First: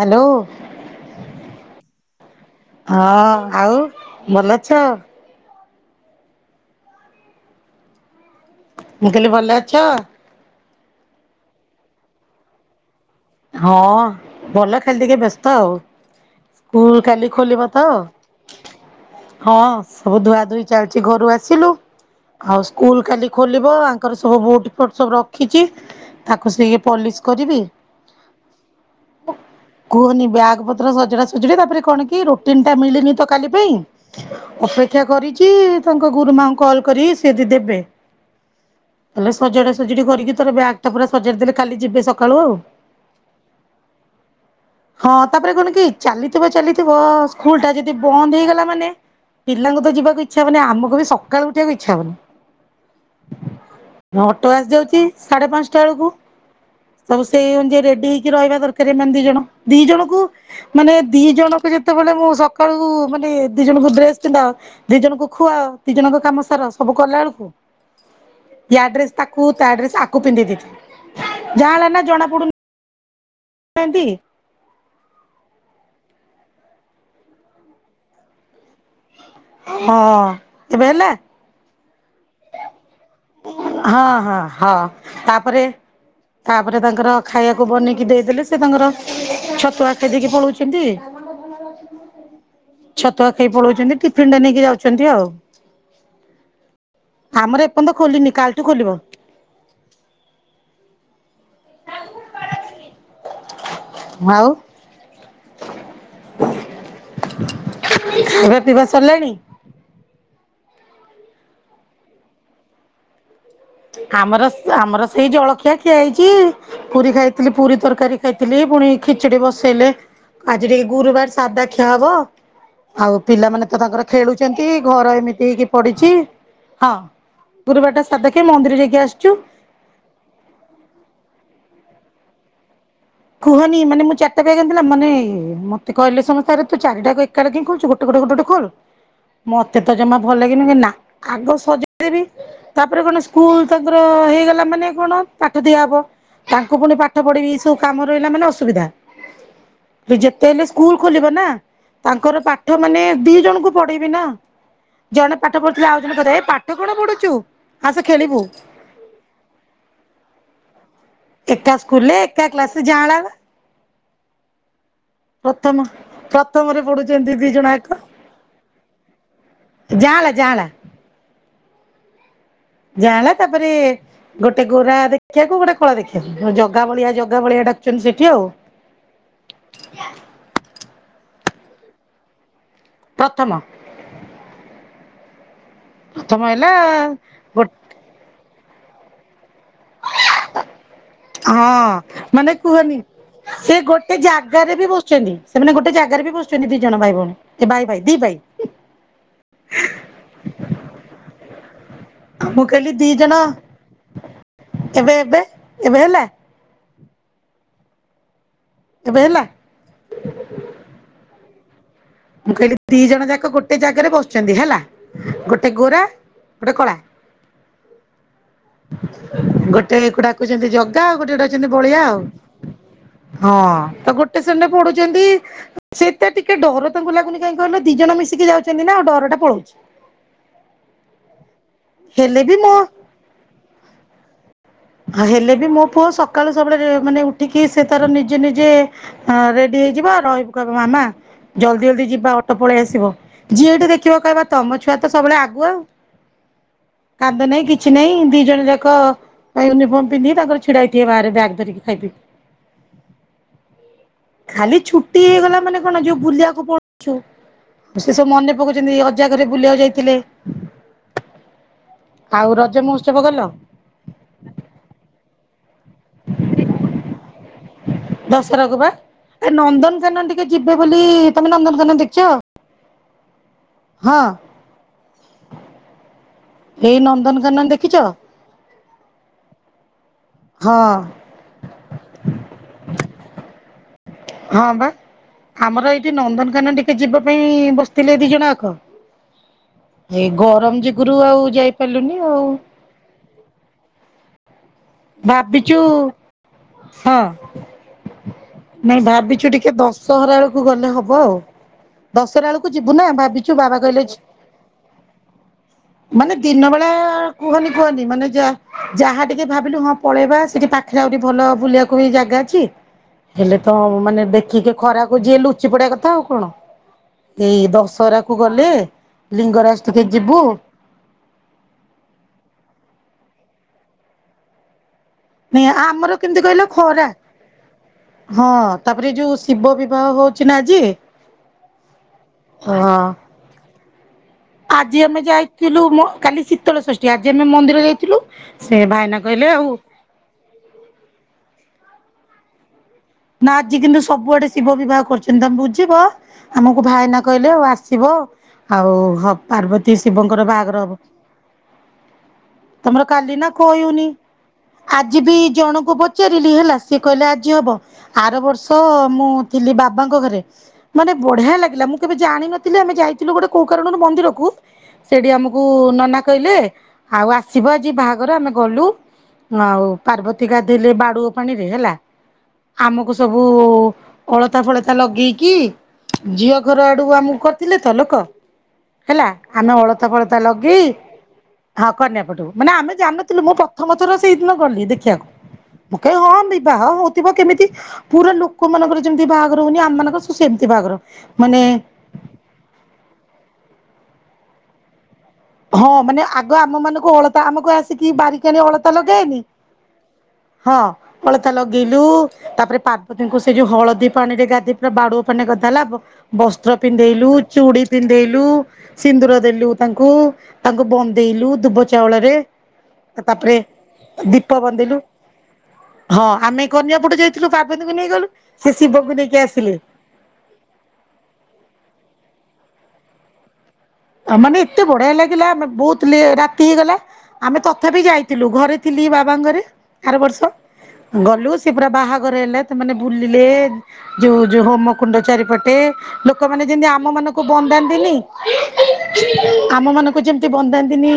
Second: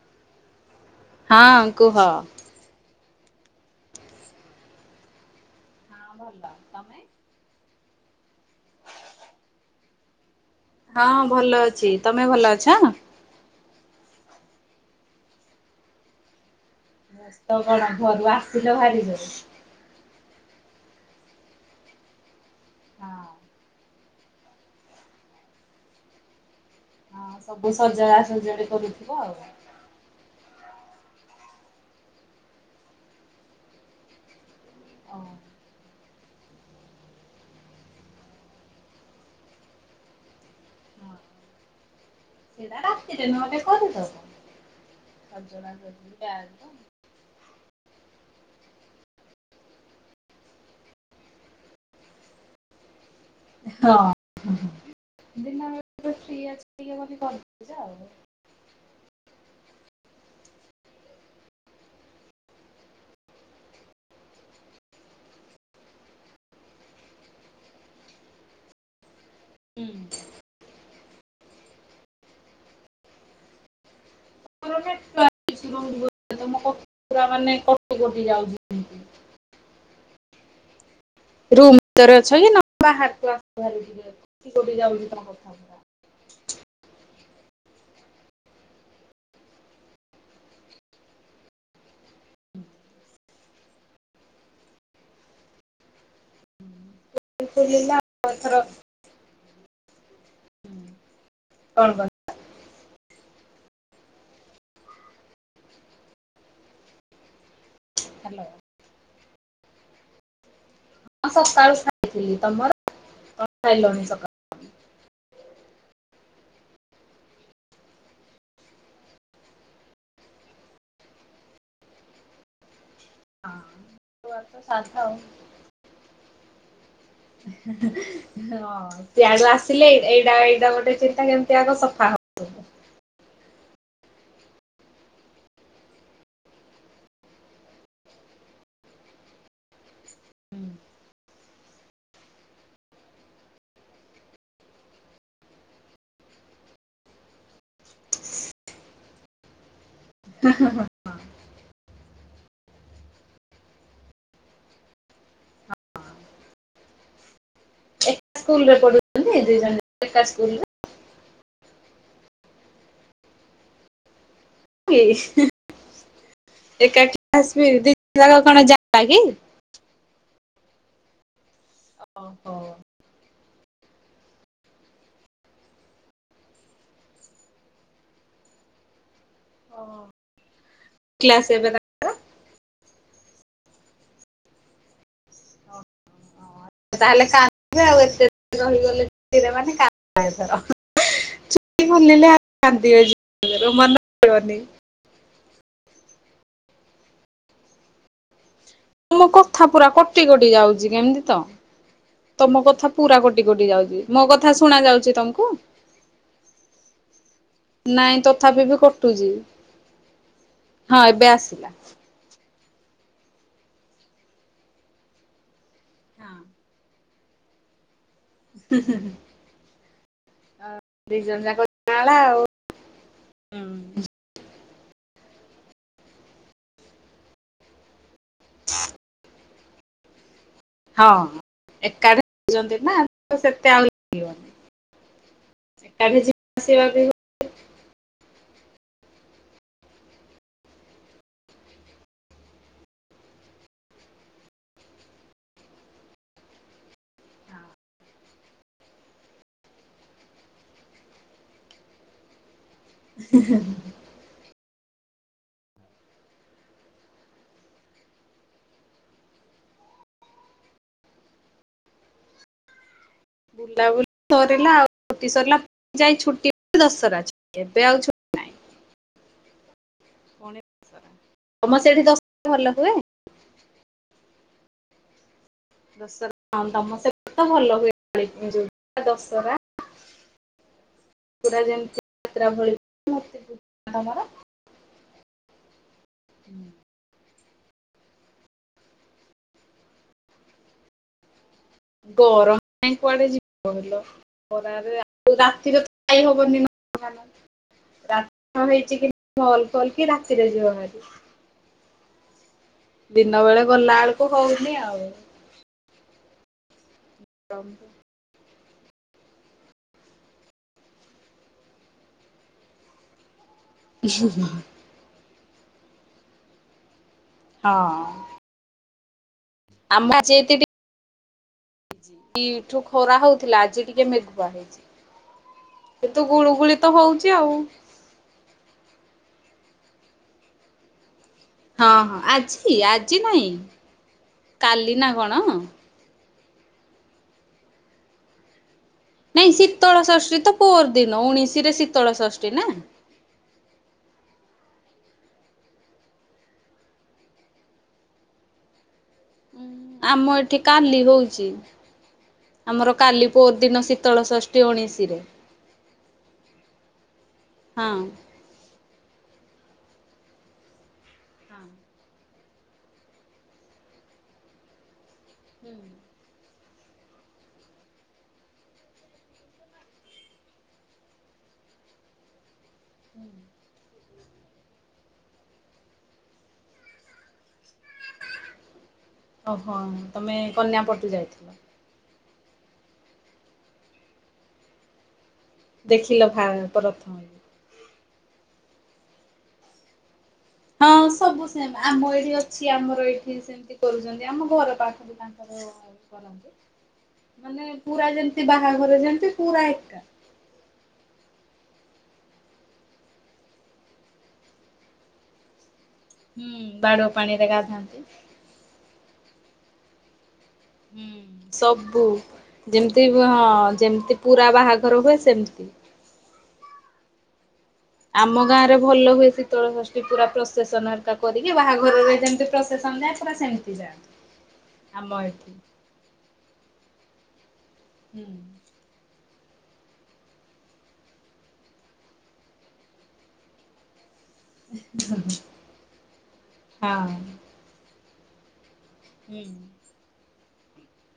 Hello ହଁ କୁହ। ହଁ ଆଉ ଭଲ ଅଛ? ହଁ ଭଲ ତମେ। ମୁଁ କହିଲି ଭଲ ଅଛ! ହଁ ଭଲ ଅଛି ତମେ ଭଲ ଅଛ? ହଁ ଭଲ ଖାଲି ଟିକେ ବ୍ୟସ୍ତ ଆଉ। ସ୍କୁଲ କାଲି ବ୍ୟସ୍ତ ଖୋଲିବ କଣ ତ ଘରୁ ଆସିଲ ଭାରି ଜୋରେ ହଁ ସବୁ ଧୁଆ ଧୁଇ ଆଜି ଘରୁ ଆସିଲୁ? ଆଉ ସ୍କୁଲ କାଲି ଖୋଲିବ ଆଙ୍କ ତାଙ୍କର ସବୁ ବୋଟ ଫୋଟ ସବୁ ରଖିଛି ତାକୁ ସେ ପଲିସ୍ ହଁ କରିବି। ସବୁ ସଜଡା ସଜଡି କରୁଥିବ ଆଉ। କୁହନି ବ୍ୟାଗ ପତ୍ର ସଜଡା ସଜଡି ତାପରେ କଣ କି ରୁଟିନ ଟା ମିଳିନି ତ କାଲି ପାଇଁ ଅପେକ୍ଷା ଓ ହଁ। କରିଛି ତା ତାଙ୍କ ଗୁରୁମାଙ୍କୁ କଲ୍ କରିବି ସେ ଆଜି ଦେବେ ହେଲେ ସଜଡା ସଜଡି କରିକି ତାର ବ୍ୟାଗ୍ ଟା ପୁରା ସଜାଡିଦେଲେ କାଲି ଯିବେ ସକାଳୁ ଆଉ। ସେଇଟା ରାତିରେ ନହେଲେ କରିଦବ ହଁ ତାପରେ ସଜଡା କଣ କି ସଜଡି ବ୍ୟାଗ ଚାଲିଥିବ ଚାଲିଥିବ ସ୍କୁଲ ଟା ଯଦି ବନ୍ଦ ହେଇଗଲା ମା ପିଲାଙ୍କୁ ତ ଯିବାକୁ ଇଚ୍ଛା ହବନି ଆମୁକୁ ବି ସକାଳୁ ଉଠିବାକୁ ଇଚ୍ଛା ହବନି। ହଁ ଅଟୋ ଆସିଯାଉଛି ସାଢେ ପାଞ୍ଚଟା ବେଳକୁ ଦିନରେ ଫ୍ରି ଅଛ ବୋଲି ସବୁ ସେଇ କରିଦଉଚ ଆଉ। [unintelligible] ରହିବା ଦରକାର ଏମାନେ ଦି ଜଣ ଦି ଜଣଙ୍କୁ ମାନେ ଦି ଜଣକୁ ଯେତେବେଳେ ମୁଁ ସକାଳୁ ମାନେ ଦି ଜଣଙ୍କୁ ଡ୍ରେସ ପିନ୍ଧାଅ ଦି ଜଣଙ୍କୁ ଖୁଆଅ ଦି ଜଣଙ୍କ କାମ ସାର ସବୁ କଲା ବେଳୁକୁ ଯା ଡ୍ରେସ୍ ତାକୁ ତା ଡ୍ରେସ୍ ଆକୁ ପିନ୍ଧେଇ ଦେଇଥିବି। ଯାଆଁଳା ନା ଜଣା ପଡୁନି। ନାହାନ୍ତି। [unintelligible] କଟି କଟି ଯାଉଚି। ହଁ ଏବେ ହେଲା। ରୁମ୍ ଭିତରେ ଅଛ କି ନା ବାହାରେ? ହଁ ଟିକେ ହଁ କଟି କଟି ହଁ ଯାଉଛି ତମ କଥା ତାପରେ ପୁରା। ତାପରେ ତାଙ୍କର ଖାଇବାକୁ ବନେଇକି ଦେଇଦେଲେ ସେ ତାଙ୍କର ଛତୁଆ ଖାଇ ଦେଇକି ପଳଉଚନ୍ତି [unintelligible] ଛତୁଆଖାଇ ପଳଉଛନ୍ତି ଟିଫିନ ଟା ନେଇକି ଯାଉଛନ୍ତି ଆଉ। ଆମର ଏପର୍ଯ୍ୟନ୍ତ ଫୁଲିଲା ଆଉ ଖୋଲିନି ଏଥର କାଲିଠୁ ଖୋଲିବ। [inaudible] କଣ କହିଲ? ଆଉ [inaudible] ହାଲୋ ଖାଇବା ପିଇବା ସରିଲାଣି? ହଁ ସକାଳୁ ଖାଇଥିଲି ତମର? ଖାଇଲଣି ସକାଳୁ ଆମର ସ ଆମର ସେଇ ଜଳଖି ଖିଆ ଖିଆ ହେଇଛି ପୁରୀ ଖାଇଥିଲି ପୁରୀ ତରକାରୀ ଖାଇଥିଲି ପୁଣି ଖିଚିଡି ବସେଇଲେ ଆଜି ଟିକେ ଗୁରୁବାର ସାଧା ଖିଆ ହବ ଆଉ ପିଲାମାନେ ତ ତାଙ୍କର ହଁ ତ ଖେଳୁଛନ୍ତି ସାଧା ଘର ଆଉ ଏମିତି ହେଇକି ପଡିଛି ହଁ ଗୁରୁବାରଟା ସାଧା ଖି ହଁ ସେଆଡୁ ଆସିଲେ ଏଇଟା ଏଇଟା ଗୋଟେ ଚିନ୍ତା କେମିତି ସଫା ହବ। କୁହନି ମାନେ ମୁଁ ଚାରିଟା [unintelligible] ମାନେ ମତେ କହିଲେ ସମସ୍ତେ ଆରେ ତୁ ଚାରିଟା କ ଏକାବେଳେ କାଇଁ ଖୋଲୁଛୁ ଗୋଟେ ଗୋଟେ ଗୋଟେ ଗୋଟେ ଖୋଲ ମତେ ତ ଜମା ଭଲ ଲାଗେନି ନା ଆଗ ସଜେଇଦେବି ତାପରେ କଣ ସ୍କୁଲ ତାଙ୍କର ହେଇଗଲା ମାନେ କଣ ପାଠ ଦିଆହବ ତାଙ୍କୁ ପୁଣି ପାଠ ପଢିବି ସବୁ କାମ ରହିଲା ମାନେ ଅସୁବିଧା। ଯେତେ ହେଲେ ସ୍କୁଲ ଖୋଲିବ ନା। ତାଙ୍କର ପାଠ ମାନେ ଦି ଜଣଙ୍କୁ ପଢେଇବି ନା ଜଣେ ପାଠ ପଢୁଥିଲେ ଆଉ ଜଣ କହୁଥିବ ଏ ପାଠ କଣ ପଢୁଛୁ ଆସେ ଖେଳିବୁ ସ୍କୁଲରେ ପଢୁଛନ୍ତି ଦି ଜଣ ଯାକ ଏକା ସ୍କୁଲରେ? [inaudible] ଏକା ସ୍କୁଲରେ ଏକା କ୍ଲାସରେ ଯାଆଁଳା ବା। ପ୍ରଥମରେ ଏକାଠି ପଢୁଛନ୍ତି ଜଣ ଆସିବେ ଯାକ ଦି ଜଣ ଯାକ କଣ ଯାଆଁଳା କି? ଯାଆଁଳା ଯାଆଁଳା । ଓହୋ । ଯାଆଁଳା ତାପରେ ଗୋଟେ ଗୋରା ଦେଖିବାକୁ ଗୋଟେ କଳା ଦେଖିବାକୁ ଜଗା ବଳିଆ ଜଗା ବଳିଆ ଡାକୁଛନ୍ତି ସେଠି ଆଉ ହଁ। । [inaudible] [unintelligible] ପ୍ରଥମ । ତାହେଲେ ସାଥ ଗୋ ଯିବେ ଆଉ ଏତେ ରହିଗଲେ ପିଲାମାନେ । ହଁ ଖୋଲିଲେ ଆଉ ମାନେ କୁହନି କାନ୍ଦିବେ ଜୋରେ ସେ ମନ ଗୋଟେ ରହିବନି। ଜାଗାରେ ବି ବସୁଛନ୍ତି । ସେମାନେ ଗୋଟେ ଜାଗାରେ ବି ବସୁଛନ୍ତି ଦି ଜଣ ଭାଇ ଭଉଣୀ ଏ ଭାଇ ଭାଇ ଦି ଭାଇ । ମୋ କଥା ପୁରା କଟି କଟି ଯାଉଛି କେମିତି ତ । ତମ ମୁଁ କଥା କହିଲି ଦି ପୁରା ଜଣ କଟି କଟି ଯାଉଛି ମୋ କଥା ଶୁଣା ଏବେ ଯାଉଛି ଏବେ ତମକୁ ଏବେ ହେଲା । ନାଇଁ ତ । ତଥାପି ବି ଏବେ କଟୁଛି ହେଲା ହଁ ଏବେ ଆସିଲା । ମୁଁ କହିଲି ଦି ଜଣ ଯାକ ଗୋଟେ ଜାଗାରେ ବସୁଛନ୍ତି ହେଲା ଗୋ ଗୋଟେ ଗୋରା ହଁ ଗୋଟେ କଳା । ଗୋଟେ ତ ଏକୁ ଡା କୁଛନ୍ତି ଜଗା ଆଉ ଦି ଗୋଟେ ଗୋଟେ ଜଣ ଯାକ ଡାକୁଛନ୍ତି ବଳିଆ ହେଲା ଆଉ ହଁ ତ ଗୋଟେ ଶ୍ରେ ପଢୁଛନ୍ତି ସେଟା ଟିକେ ଡର। ତାଙ୍କୁ ଲାଗୁନି କାହିଁକି କହିଲ ଦି ଜଣ ମିଶିକି ଯାଉଛନ୍ତି ନା ଆଉ ଡରଟା ପଳଉଛି । ହଁ ଏକାଠ ବି ମୋ ଜାଉଛନ୍ତି ନା ତ ସେତେ ଆଉ ଲାଗିବନି । ହେଲେ ବି ମୋ ପୁଅ ସକାଳୁ ଆସିବା ସବୁବେଳେ ବି ମାନେ ଉଠିକି କି ସେ ତାର ନିଜେ ନିଜେ ରେଡି ହେଇଯିବ ରହିବୁ କହିବ ମାମା ଜଲଦି ଜଲଦି ଯିବା ଅଟୋ ପଳେଇ ଆସିବ ଯିଏଠି ଦେଖିବ କହିବା ତମ ଛୁଆ ତ ସବୁବେଳେ ଆଗୁଆ କାନ୍ଦ ନାଇଁ କିଛି ନାଇଁ ଦି ଜଣ ଯାକ । ୟୁନିଫର୍ମ ପିନ୍ଧିକି ତାଙ୍କର ଛିଡା ହେଇଥିବ ବାହାରେ ବ୍ୟାଗ୍ ଧରିକି ଖାଇପିଇକି । [unintelligible] ଖାଲି ଛୁଟି ହେଇଗଲା ମାନେ କଣ ଯୋଉ ବୁଲିବାକୁ ପଳଉଛୁ ସେ ସବୁ ମନେ ପକଉଛନ୍ତି ଅଜା ଘରେ ବୁଲିବାକୁ ଯାଇଥିଲେ ଆଉ ରଜ ମହୋ ହୋତ୍ସବ ଗଲ । ରିଲା ଆଉ ଛୁଟି ସରିଲା ଯାଇ ଛୁଟି ଦଶରା । ଆଚ୍ଛା ଏବେ ଆଉ ଛୁଟି ନାହିଁ ଦଶହରା କୁ ବା ଏ ନନ୍ଦନ କାନନ ଟିକେ ପୁଣି ଯିବ ବୋଲି ଦଶହରା। ତମେ ତମ ନନ୍ଦନକାନନ ସେଠି ଦେଖିଛ ଦଶହରା ଭଲ ହୁଏ ହଁ। ଦଶହରା ହଁ ଏଇ ତମ ସେଠି ତ ନନ୍ଦନକାନନ ଭଲ ଦେଖିଛ? ହୁଏ ଯୋଉ ଦଶହରା। ହଁ। ପୁରା ଯେମିତି ଯାତ୍ରା ଭଳି ମୂର୍ତ୍ତି ପୂଜା ତମର ହଁ ବା ଆମର ଏଇଠି ନନ୍ଦନକାନ ଟିକେ ଯିବ ହେଇ ବସିଥିଲେ ଦି ଜଣ ଜାକ ଏ ଗରମ ଯୁଗୁରୁ ଆଉ ଯାଇ ଗରମ ପାଇଁ କୁଆଡେ ଯିବ କହିଲ ଖରାରେ ଭାବିଛୁ ରାତିରେ ତ ଯାଇ ହବନି ହଁ ନନ୍ଦନ କାନନ ନାଇଁ ରାତିରେ ଭାବିଛୁ ରୋଲ୍ ଟିକେ ଦଶହରା ଫୋଲ ଦଶରା ବଳକୁ ଦିନ ବେଳେ ଗଲା ଆଳକୁ ହଉନି ଆଉ ମାନେ ଦିନବେ ଏ ହଁ କୁହନି କୁହନି ମାନେ ଯା ଯାହା ଟିକେ ଭାବିଲୁ ହଁ ପଳେଇବା ସେଠି ପାଖରେ ଆହୁରି ଭଲ ବୁଲିବାକୁ ଜାଗା ଅଛି। ହେଲେ ତ ମାନେ ଦେଖିକି ଖରାକୁ ଯିଏ ଲୁ ଚି ପଡିବା କଥା ଆଉ କଣ? ଏଇ ଦଶହରା କୁ ଗଲେ ଲିଙ୍ଗରାଜ ଟିକେ ଆମ ଯିବୁ। ଆଜି କାଲିଠୁ ଖରା ହଉଥିଲା ଆଜି ଟିକେ ମେଘୁଆ ହେଇଚି। ନା ଆମର କେମିତି କହିଲା ଖରା ହଉଛି ଆଉ ହଁ ତାପରେ ଯୋଉ ଶିବ ବିବାହ ହଉଛି ନା ଆଜି ହଁ ହଁ ଆଜି ହଁ। ଆଜି ନାଇଁ କାଲି ଆଜି ନା ଆମେ କଣ ଯାଇଥିଲୁ ମ କାଲି ସି ଶୀତଳ ଷଷ୍ଠୀ ଆଜି ଆମେ ମନ୍ଦିର ଯାଇଥିଲୁ। ସେ ଭାଇନା କହିଲେ ନାଇଁ ଆଉ ଶୀତଳ ଷଷ୍ଟି ତ ପର ଦିନ ଉଣଶିରେ ଶି ତଳ ଷଷ୍ଠୀ ନା ନା ଆଜି କିନ୍ତୁ ସବୁଆଡେ ଶିବ ବିବାହ କରୁଛନ୍ତି ତମେ ବୁଝିବ ଆମକୁ ଭାଇନା କହିଲେ ଆଉ ଆସିବ ଆଉ ହବ୍ ପାର୍ବତୀ ଆମ ଶିବଙ୍କର ଏଠି ବାହାଘର ହବ। କାଲି ହଉଛି। ଆମର ତମର କାଲି ନା ପୋର ଦିନ କହିଉନି ଶୀତଳ ଷଷ୍ଠୀ ଉଣେଇଶିରେ ଆଜି ବି ଜଣଙ୍କୁ ପଚାରିଲି ହେଲା ସିଏ କହିଲେ ଆଜି ହବ ହଁ। ଆର ବର୍ଷ ମୁଁ ହଁ ଥିଲି ବାବାଙ୍କ ଘରେ ମାନେ ବଢିଆ ଲାଗିଲା ହଁ ମୁଁ କେବେ ଜାଣିନଥିଲି ଆମେ ଯାଇଥିଲୁ ଗୋଟେ କୋଉ କାରଣ ରୁ ମନ୍ଦିରକୁ ସେଠି ଆମକୁ ନନା କହିଲେ ଆଉ ଆ ଶିବଜି ବାହାଘର ଆମେ ଗଲୁ ଆଉ ପାର୍ବତୀ ଗାଧଇଲେ ବାଡୁଅ ପାଣିରେ ହେଲା ଆମକୁ ସବୁ ଅଳତା ଫଳତା ଲଗେଇକି ଝିଅ ଘର ଆଡୁ ଆମକୁ କରିଥିଲେ ତ ଲୋକ ହେଲା ଆମେ ଓହୋ ଅଳତା ତମେ ଫଳତା କନ୍ୟା ଲଗେଇ ପଟୁ ଯାଇଥିଲ ହଁ କନ୍ୟା ପଟୁ ମାନେ ଆମେ ଜାଣି ନଥିଲୁ ମୁଁ ପ୍ରଥମ ଥର ସେଇଦିନ ଗଲି ଦେଖିବାକୁ ମୁଁ କହେ ଦେଖିଲ ହଁ ଭା ବିବାହ ରଥ। ହଉଥିବ କେମିତି ପୁରା ଲୋକ ମାନଙ୍କର ଯେମିତି ବାହାଘର ହଉନି ଆମ୍ ମାନଙ୍କ ହଁ ସବୁ ସେମ ଆମ ଏଇଠି ଅଛି ଆମର ଏଇଠି ସେମତି କରୁଛନ୍ତି ଆମ ଘର ପାଖରେ ତାଙ୍କ ହଁ ମାନେ ଆଗ ଆମ ମାନଙ୍କୁ ଅଳତା ମାନେ ଆମକୁ ଆସିକି ପୁରା ଯେମିତି ବାରିକଣ ଅଳତା ବାହାଘର ଯେମିତି ଲଗାଏନି ପୁରା ଏକା। ହଁ ଅଳ ଲଗେଇଲୁ ତାପରେ ପାର୍ବତୀଙ୍କୁ ସେ ଯୋଉ ହଳଦୀ ପାଣି ରେ ଗାଧ ପୁରା ବାଡୁ ପାଣିରେ ଗାଧା ହେଲା। ହୁଁ ବସ୍ତ୍ର ବାଡୁଅ ପିନ୍ଧେଇଲୁ ପାଣିରେ ଚୁଡି ଗାଧାନ୍ତି। ପିନ୍ଧେଇଲୁ ସିନ୍ଦୁର ଦେଲ ତାଙ୍କୁ ତାଙ୍କୁ ହୁଁ ବନ୍ଦେଇଲୁ ଧୁବ ସବୁ ଚାଉଳରେ ଯେମିତି ହଁ ତାପରେ ଯେମିତି ପୁରା ଦୀପ ବାହାଘର ବନ୍ଦେଇଲୁ ହୁଏ ସେମିତି। ହଁ ଆମେ କନ୍ୟା ପଟୁ ଯା [unintelligible] ଆମ ଗାଁ ରେ ଭଲ ହୁଏ ଶୀତଳ ଷଷ୍ଠୀ ପୁରା ପ୍ରସେସନ ହେରିକା କରିକି ବାହାଘରରେ ଯେମିତି ପ୍ରସେସନ ଯାଏଁ ସେମିତି ଯାଆନ୍ତି ଆ ମାନେ ଏତେ ଆମ ବଢିଆ ଲାଗିଲା ଏଠି ଆମେ ବହୁତ ଲେ ରାତି ହେଇଗଲା। ଆମେ ତ ତଥାପି ବିି ହୁଁ। ଯାଇଥିଲୁ ଘରେ ଥିଲି ବା [unintelligible] ରେ ଆର ବର୍ଷ ଗଲୁ ସେ ପୁରା ବାହାଘର ହେଲେମାନେ ବୁଲିଲେ। ଯୋଉ ଯୋଉ ହୋମ କୁଣ୍ଡ ଚାରିପଟେ ଲୋକମାନେ ଯେମିତି ଆମ ହଁ। ମାନଙ୍କୁ ବନ୍ଦାନ୍ତିନି ହଁ। ହୁଁ ଆମ ମାନଙ୍କୁ ଯେମତି ବନ୍ଦାନ୍ତିନି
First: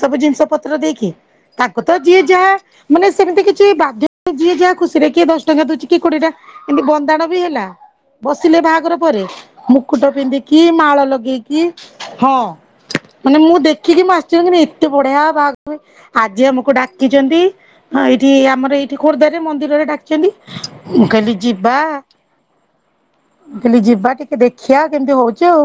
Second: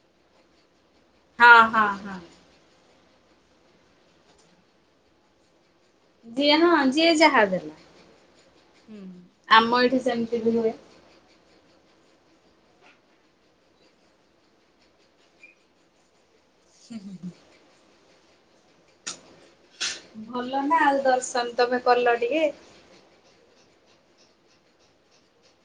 ସବୁ ଜିନିଷ ପତ୍ର ଦେଇକି? ହଁ ତାକୁ ହଁ ତ ହଁ ଯିଏ ଯାହା ମାନେ ସେମିତି କିଛି ବାଧ୍ୟ ଯିଏ ଯାହା ଖୁସି ରେ କିଏ ଦଶ ଟଙ୍କା ଦଉଛି। କି କୋଡିଟା ଯିଏ ହଁ ଏତି ଯିଏ ବନ୍ଦାଣ ବି ଯାହା ହେଲା ଦେଲା। ବସିଲେ ବାହାଘର ହୁଁ ପରେ ଆମ ଏଠି ମୁକୁଟ ସେମିତି ବି ପିନ୍ଧିକି ହୁଏ ମାଳ ଲଗେଇକି? ହଁ ମାନେ ମୁଁ ଦେଖିକି ମୁ ଆସିିବ କି ଏତେ ବଢିଆ ବାଘ ଯିଏ ଆମକୁ ଡାକିଛନ୍ତି। ହଁ ଏଠି ଆମର ଏଇଠି ଖୋରଧା ମନ୍ଦିରରେ ଡାକିଛନ୍ତି ଭଲ ନା ଆଉ ମୁ କାଲି ଦର୍ଶନ ଯିବା ତମେ କଲ ଟିକେ। ଖାଲି ଯିବା ଟିକେ ଦେଖଆ କେମିତି ହଉଛି ଆଉ?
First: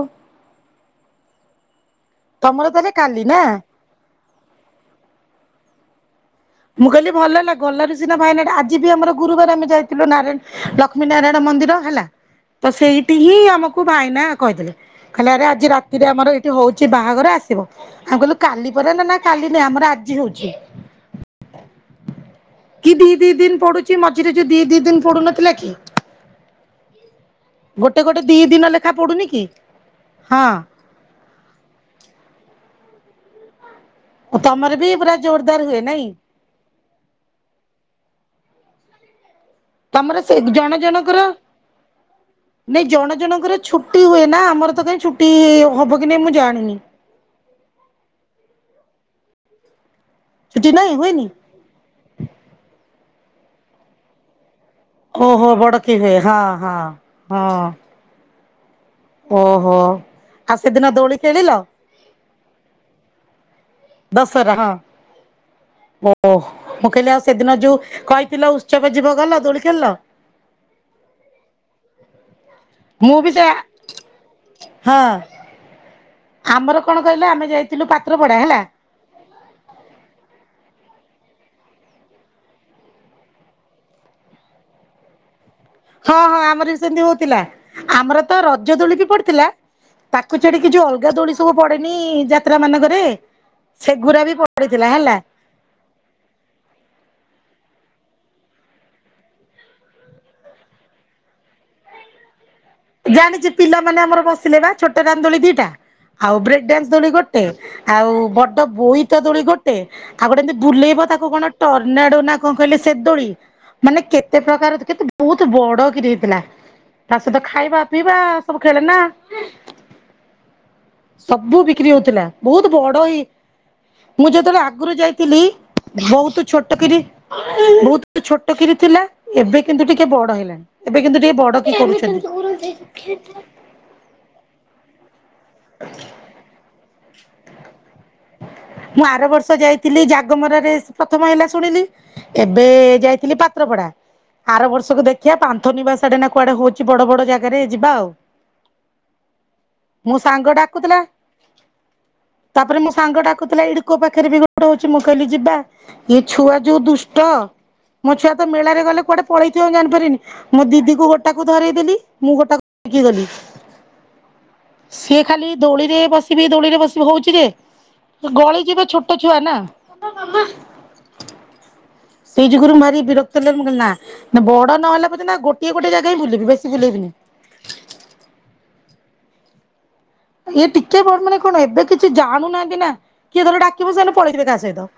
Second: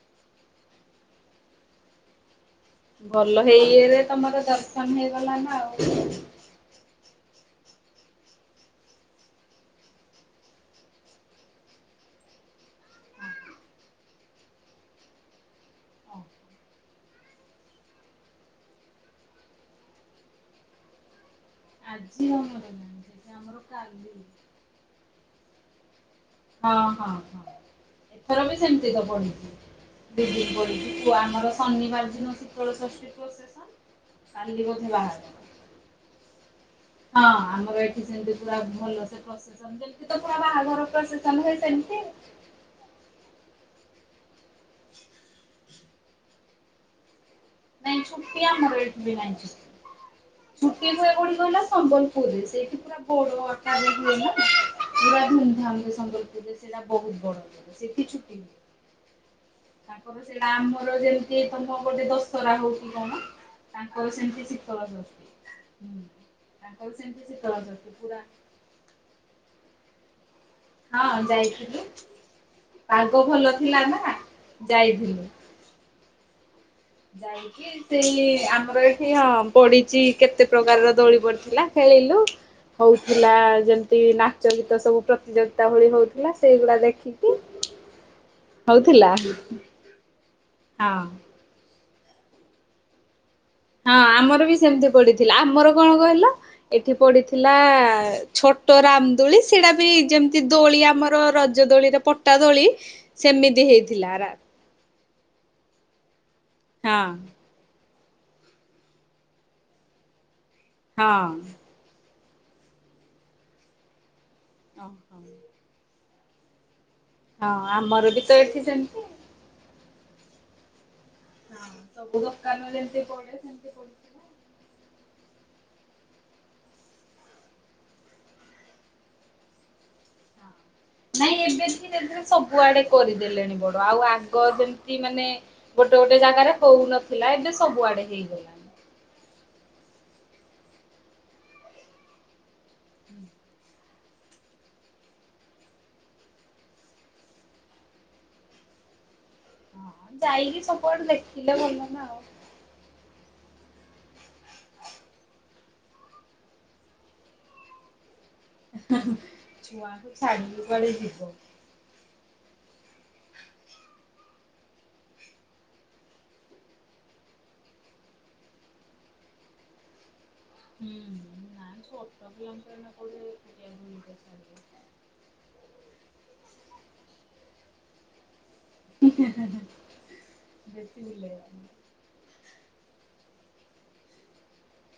ତମର ତାହେଲେ କାଲି ନା ଭଲ ହେଇରେ ତମର ଦର୍ଶନ ହେଇଗଲା ନା ଆଉ ମୁଁ କହିଲି ଭଲ ହେଲା ଗଲରେ ସିନା ଭାଇନା ଆଜି ବି ଆମର ଗୁରୁବାର ଆମେ ଯାଇଥିଲୁ ନାରାୟଣ ଲକ୍ଷ୍ମୀ ନାରାୟଣ ମନ୍ଦିର ହେଲା ତ ସେଇଠି ହିଁ ଆମକୁ ଭାଇନା କହିଦେଲେ କହିଦେଲେ ଆରେ ଆଜି ରାତିରେ ଆମର ଏଇଠି ହଉଛି ବାହାଘର ଆସିବ ଆମେ କହିଲୁ କାଲି ପରେ ନା ନା କାଲି ନାଇଁ ଆମର ଆଜି ହଉଛି। ଆଜି ଆମର [inaudible] କି ନାହିଁ ଦିଇ ଦିଇ ସେଟା ଆମର ଦିନ ପଡୁଛି କାଲି। ମଝିରେ ଯ ଦି ଦି ଦିନ ପଡୁନଥିଲା କି? ହଁ ହଁ ହଁ ଗୋଟେ ଗୋଟେ ଦି ଏଥର ବି ଦିନ ଲେଖା ସେମିତି ତ ପଡୁନି କି ହଁ ପଢିଛି ଆମର ଶନିବାର ଦିନ ଶୀତଳ ଷଷ୍ଠୀ କସ ସ ଓ ତ ଅମର ବି ପୁରା ଜୋରଦାର ହୁଏ ନାଇଁ? ହଁ ଆମର ଏଠି ସେମତି ପୁରା ଭଲ ସେ ପ୍ରସି ତମର ସେ ଜଣ ଜଣଙ୍କର ସେମିତି ନାଇଁ ଜଣ ଜଣଙ୍କର ଛୁଟି ହୁଏ ନା ଆମର ତ କାଇଁ ଛୁଟି ହବ କି ନାଇଁ ମୁଁ ଜାଣିନି। ନାଇଁ ଛୁଟି ଆମର ଏଠି ବି ନାଇଁ। [inaudible] ଛୁଟି ନାଇଁ ହୁଏ ହୁଏନି କୋଉଠି କହିଲ ସମ୍ବଲପୁରରେ ସେଇଠି ପୁରା [unintelligible] ବି ହୁଏ ନା। ପୁରା ଓହୋ ଧୁମ୍ ବଡକି ଧାମରେ ହୁଏ ହଁ ସମ୍ବଲପୁରରେ ହଁ ସେଇଟା ବହୁତ ବଡ ହଁ ଜାଗା ସେଠି ଛୁଟି ହୁଏ। ଓହୋ। ତାଙ୍କର ସେଇଟା ଆଉ ସେଦିନ ଆମର ଦୋଳି ଯେମିତି ଖେଳିଲ ତମ ଗୋଟେ ଦଶ ଖରା ହଉଛି କାଣା? ଦଶହରା ହଁ ଓ ତାଙ୍କର ମୁଁ କହିଲି ସେମିତି ଆଉ ସେଦିନ ଶୀତଳ ଯୋଉ ଷଷ୍ଠୀ ପୁରା କହିଥିଲ ଉତ୍ସବ ଯିବ ଗଲ ଦୋଳି ଖେଳିଲ। ହଁ ଯାଇଥିଲି ମୁଁ ପାଗ ବି ସେ ଭଲ ଥିଲା ନା ହଁ ଯାଇଥିଲୁ। ଆମର କଣ କହିଲ ଆମେ ଯାଇକି ଯାଇଥିଲୁ ସେଇ ପାତ୍ରପଡା ହେଲା ଆମର ଏଠି ହଁ ପଡିଛି କେତେ ପ୍ରକାରର। ଦୋଳି ପଡ଼ିଥିଲା ଖେଳିଲୁ ହଉଥିଲା ଯେମିତି ନାଚ ଗୀତ ସବୁ ପ୍ରତିଯୋଗି ହଁ ହଁ ଆମର ବି ସେମତି ହଉଥିଲା ଆମର ତ ରଜ ଦୋଳି ବି ହଉଥିଲା ପଡିଥିଲା। ତାକୁ ଛାଡିକି ଯୋଉ ଅଲଗା ହଁ ଦୋଳି ସବୁ ପଡେଇ ନି ଯାତ୍ରା ମାନଙ୍କରେ ହଁ ସେଗୁରା ଆମର ବି ପଡିଥିଲା ସେମିତି ହେଲା ପଡିଥିଲା ଆମର କଣ କହିଲ ଏଠି ପଡିଥିଲା। ଥିଲା ଛୋଟ ରାମଦୋଳି ସେଇଟା ବି ଯେମିତି ଦୋଳି ଆମର ରଜ ଦୋଳିରେ ପଟା ଦୋଳି ଜାଣିଛେ ସେମିତି ପିଲାମାନେ ହେଇଥିଲା ଆମର ରା ବସିଲେ ବା ଛୋଟ ଦୋଳି ଦିଇଟା ଆଉ ବ୍ରେକ୍ ଡ୍ୟାନ୍ସ ହଁ ଦୋଳି ଗୋଟେ ଆଉ ବଡ ବୋଇ ତ ଦୋଳି ଗୋଟେ, ଆଉ ଗୋଟେ ଏମିତି ବୁଲେଇବ ତାକୁ ହଁ କଣ ଟର୍ନାଡୋ ନା କଣ କହିଲେ ସେ ଦୋଳି ମାନେ କେ ତେ ପ୍ରକାର କେତେ ବହୁତ ବଡ କିରି ଥିଲା। ହଁ ଖାଇବା ଆମର ପିଇବା ବି ତ ଏଠି ସବୁ ଖେଳେନା ସେମିତି ସବୁ ବିକ୍ରି ସବୁ ହଉଥିଲା ଦୋକାନ ବହୁତ ଯେମିତି ବଡ ହେଇ ପଡେ ସେମିତି ପଡିଥିଲା ମୁଁ ଯେତେବେଳେ ଆଗରୁ ଯାଇଥିଲି ବହୁତ ଛୋଟ କିରି ବହୁତ ଛୋଟ କିିରି ଥିଲା ଏବେ କିନ୍ତୁ ଟିକେ ବଡ ହେଲାଣି। ଏବେ କିନ୍ତୁ ଟିକେ ନାଇଁ ବଡ ଏବେ କି ଧୀରେ ଧୀରେ କରୁଛନ୍ତି। ସବୁଆଡେ କରିଦେଲେଣି ବଡ। ଆଉ ଆଗ ଯେମିତି କି ମାନେ ଗୋଟେ ଗୋଟେ ଜାଗାରେ ହଉ ଥିଲା ଏବେ ସବୁଆଡେ ହେଇଗଲାଣି। ଥିଲି ଜାଗମରାରେ ପ୍ରଥମ ହେଲା ଶୁଣିଲି ଏବେ ଯାଇଥିଲି ପାତ୍ରପଡା ଆର ବର୍ଷକୁ ଦେଖିବା ପାନ୍ଥ ନିବାସ ଆଡେ ନା କୁଆଡେ ହଉଛି ବଡ ବଡ ଜାଗାରେ ଯିବା ଆଉ। ହଁ ମୋ ସାଙ୍ଗ ଯାଇକି ଡାକୁଥିଲା ସବୁଆଡେ ଦେଖିଲେ ଭଲ ନା। ଆଉ ତାପରେ ମୋ ସାଙ୍ଗ ଟା କୁଥିଲେ ଏ କୋଉ ପାଖରେ ବି ଗୋଡ ହଉଛି ମୁଁ କହିଲି ଯିବା ଏଇ ଛୁଆ ଯୋଉ ଦୁଷ୍ଟ ମୋ ଛୁଆ ତ ମେଳାରେ ଗଲେ କୁଆଡେ ପଳେଇଥିବ ମୁ ଛୁଆଙ୍କୁ ଜଣିପାରିବିନି ଛାଡିକି ମୋ କୁଆଡେ ଦିଦିକୁ ଯିବ। ହୁଁ ଗୋଟାକୁ ଧରଇ ଦେଲି ମୁଁ ଗୋଟାକୁ ଯିବନି ସେ ଖାଲି ଦୋଳିରେ ବସିବି ଦୋଳିରେ ବସି ବି ହଉଛି ଯେ ଗଳି ଯିବ ଛୋଟ ଛୁଆ ନା? ନାଇଁ ଛୋଟ ସେଇ ପିଲାଙ୍କୁ ଯୁଗୁରୁ ଏଇନା ଭାରି କୋଉଠି ବିରକ୍ତ ମୁଁ କହିଲ ବୁଲିବାକୁ ନେଇକି ନା ଛାଡିବ। ବଡ ନହଲା ପ ନା ଗୋଟିଏ ଗୋଟିଏ ଜାଗା ହିଁ ବୁଲିବି ବେଶି ବୁଲେଇବିନି। ହୁଁ ହୁଁ ହୁଁ। ଇଏ ଟିକେ ବଡ ମାନେ କଣ ଏବେ କିଛି ଜାଣୁନାହାନ୍ତି ନା? କିଏ ଧର ଡାକିବ ସେ ପଳେଇଥିବେ କା ସହିତ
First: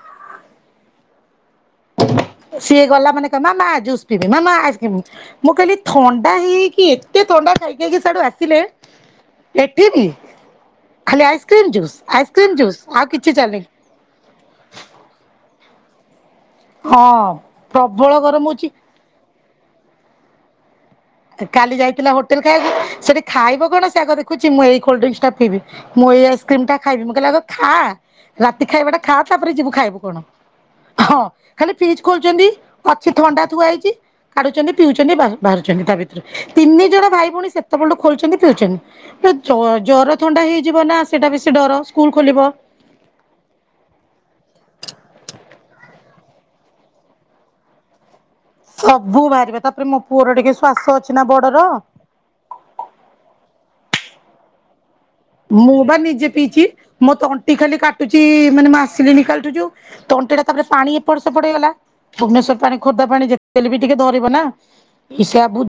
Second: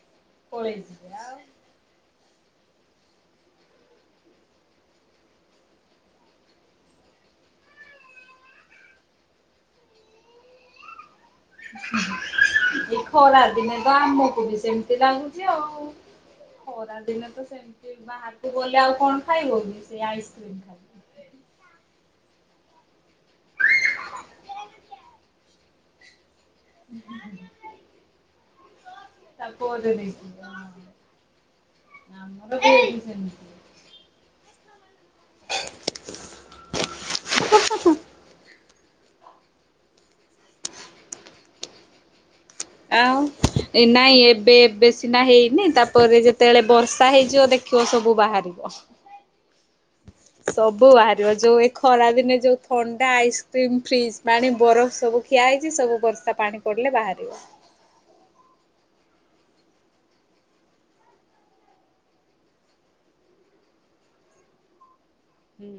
ପଳେଇ ଯିବେ ଆଉ ସିଏ ଗଲା ମାନେ କହିବ ମାମା ଜୁସ୍ ପିିଇବ ମାମା ଆଇସ୍କ୍ରିମ୍ ମୁଁ କହିଲି ଥଣ୍ଡା ହେଇକି ଏତେ ଥଣ୍ଡା ଖାଇ ଖାଇକି ସିୟାଡୁ ଆସିଲେ ଏଠି ବି? ଖାଲି ଆଇସ୍କ୍ରିମ୍ ଜୁସ୍ ଆଇସ୍କ୍ରିମ୍ ଜୁସ୍ ଏଇ ଆଉ କିଛି ଖରା ଚାଲିନି ଦିନେ ତ ଆମକୁ ବି ସେମତି ଲାଗୁଛି ଆଉ ହଁ ଖରାଦିନେ ତ ସେମିତି ପ୍ରବଳ ଗରମ ବାହାରକୁ ହଉଛି ଗଲେ ଆଉ କଣ ଖାଇବକି ସେ ଆଇ କ୍ରିମ ଖାଇବି କାଲି ଯାଇଥିଲା ହୋଟେଲ ଖାଇବାକୁ ସେଠି ଖାଇବ କଣ ସେ ଆଗ ଦେଖୁଛି ମୁଁ ଏଇ କୋଲଡ୍ରିଙ୍କସ ଟା ପିଇବି ମୁଁ ଏଇ ଆଇସ୍ କ୍ରିମ ଟା ଖାଇବି ମୁଁ କହିଲି ଆଗ ଖାଆ ରାତି ଖାଇବାଟା ଖା ତା ତାପରେ ଯିବୁ ପରେ ଖାଇବୁ କଣ ଦେଖିବ ଆମର ହଁ ଖାଲି ଫ୍ରିଜ ଖୋଜୁଛନ୍ତି ବି ଏଇଠି ଅଛି ଥଣ୍ଡା ସେମିତି। ଥୁଆ ହେଇଛି। କାଢୁଛନ୍ତି ପିଉଛନ୍ତି ବାହା ବାହାରୁଛନ୍ତି ତା ଭିତରୁ ତିନି ଜଣ ଭାଇ ଭଉଣୀ ସେତେ ବେଳଠୁ ଖୋଲୁଛନ୍ତି ପିଉଛନ୍ତି। ଏ ଜ ଜର ଥଣ୍ଡା ହେଇଯିବ ନା ସେଇଟା ବି ଡର ସ୍କୁଲ ଖୋଲିବ ଆଉ ପରେ ଯେତେବେଳେ ବର୍ଷା ହେଇଯିବ ଦେଖିବ ସବୁ ବାହା ସବୁ ବାହାରିବ ତା ସବୁ ବାହାରିବ ଯୋଉ ଏ ଖରା ଦିନେ ଯୋଉ ଥଣ୍ଡା ଆଇସ୍କ୍ରିମ ଫ୍ରିଜ୍ ପାଣି ବରଫ୍ ମୁଁ ବା ନିଜେ ପିଇଛି ମୋ ତ ବାହାରିବ। ଅଣ୍ଟି ଖାଲି କାଟୁଛି। ମାନେ ମୁଁ ଆସିଲି କାଲିଠୁ ଯୋଉଁ ତଣ୍ଟି ଟା ତାପରେ ପାଣି ଏପଟ ସେପଟ ଗଲା ଭୁବନେସ୍ଵର ପାଣି ଖୋର୍ଦ୍ଧା ପାଣି ଯେତେବେଳେ ବି ଟିକେ ଧରିବ ନାଇ ସେ ହୁଁ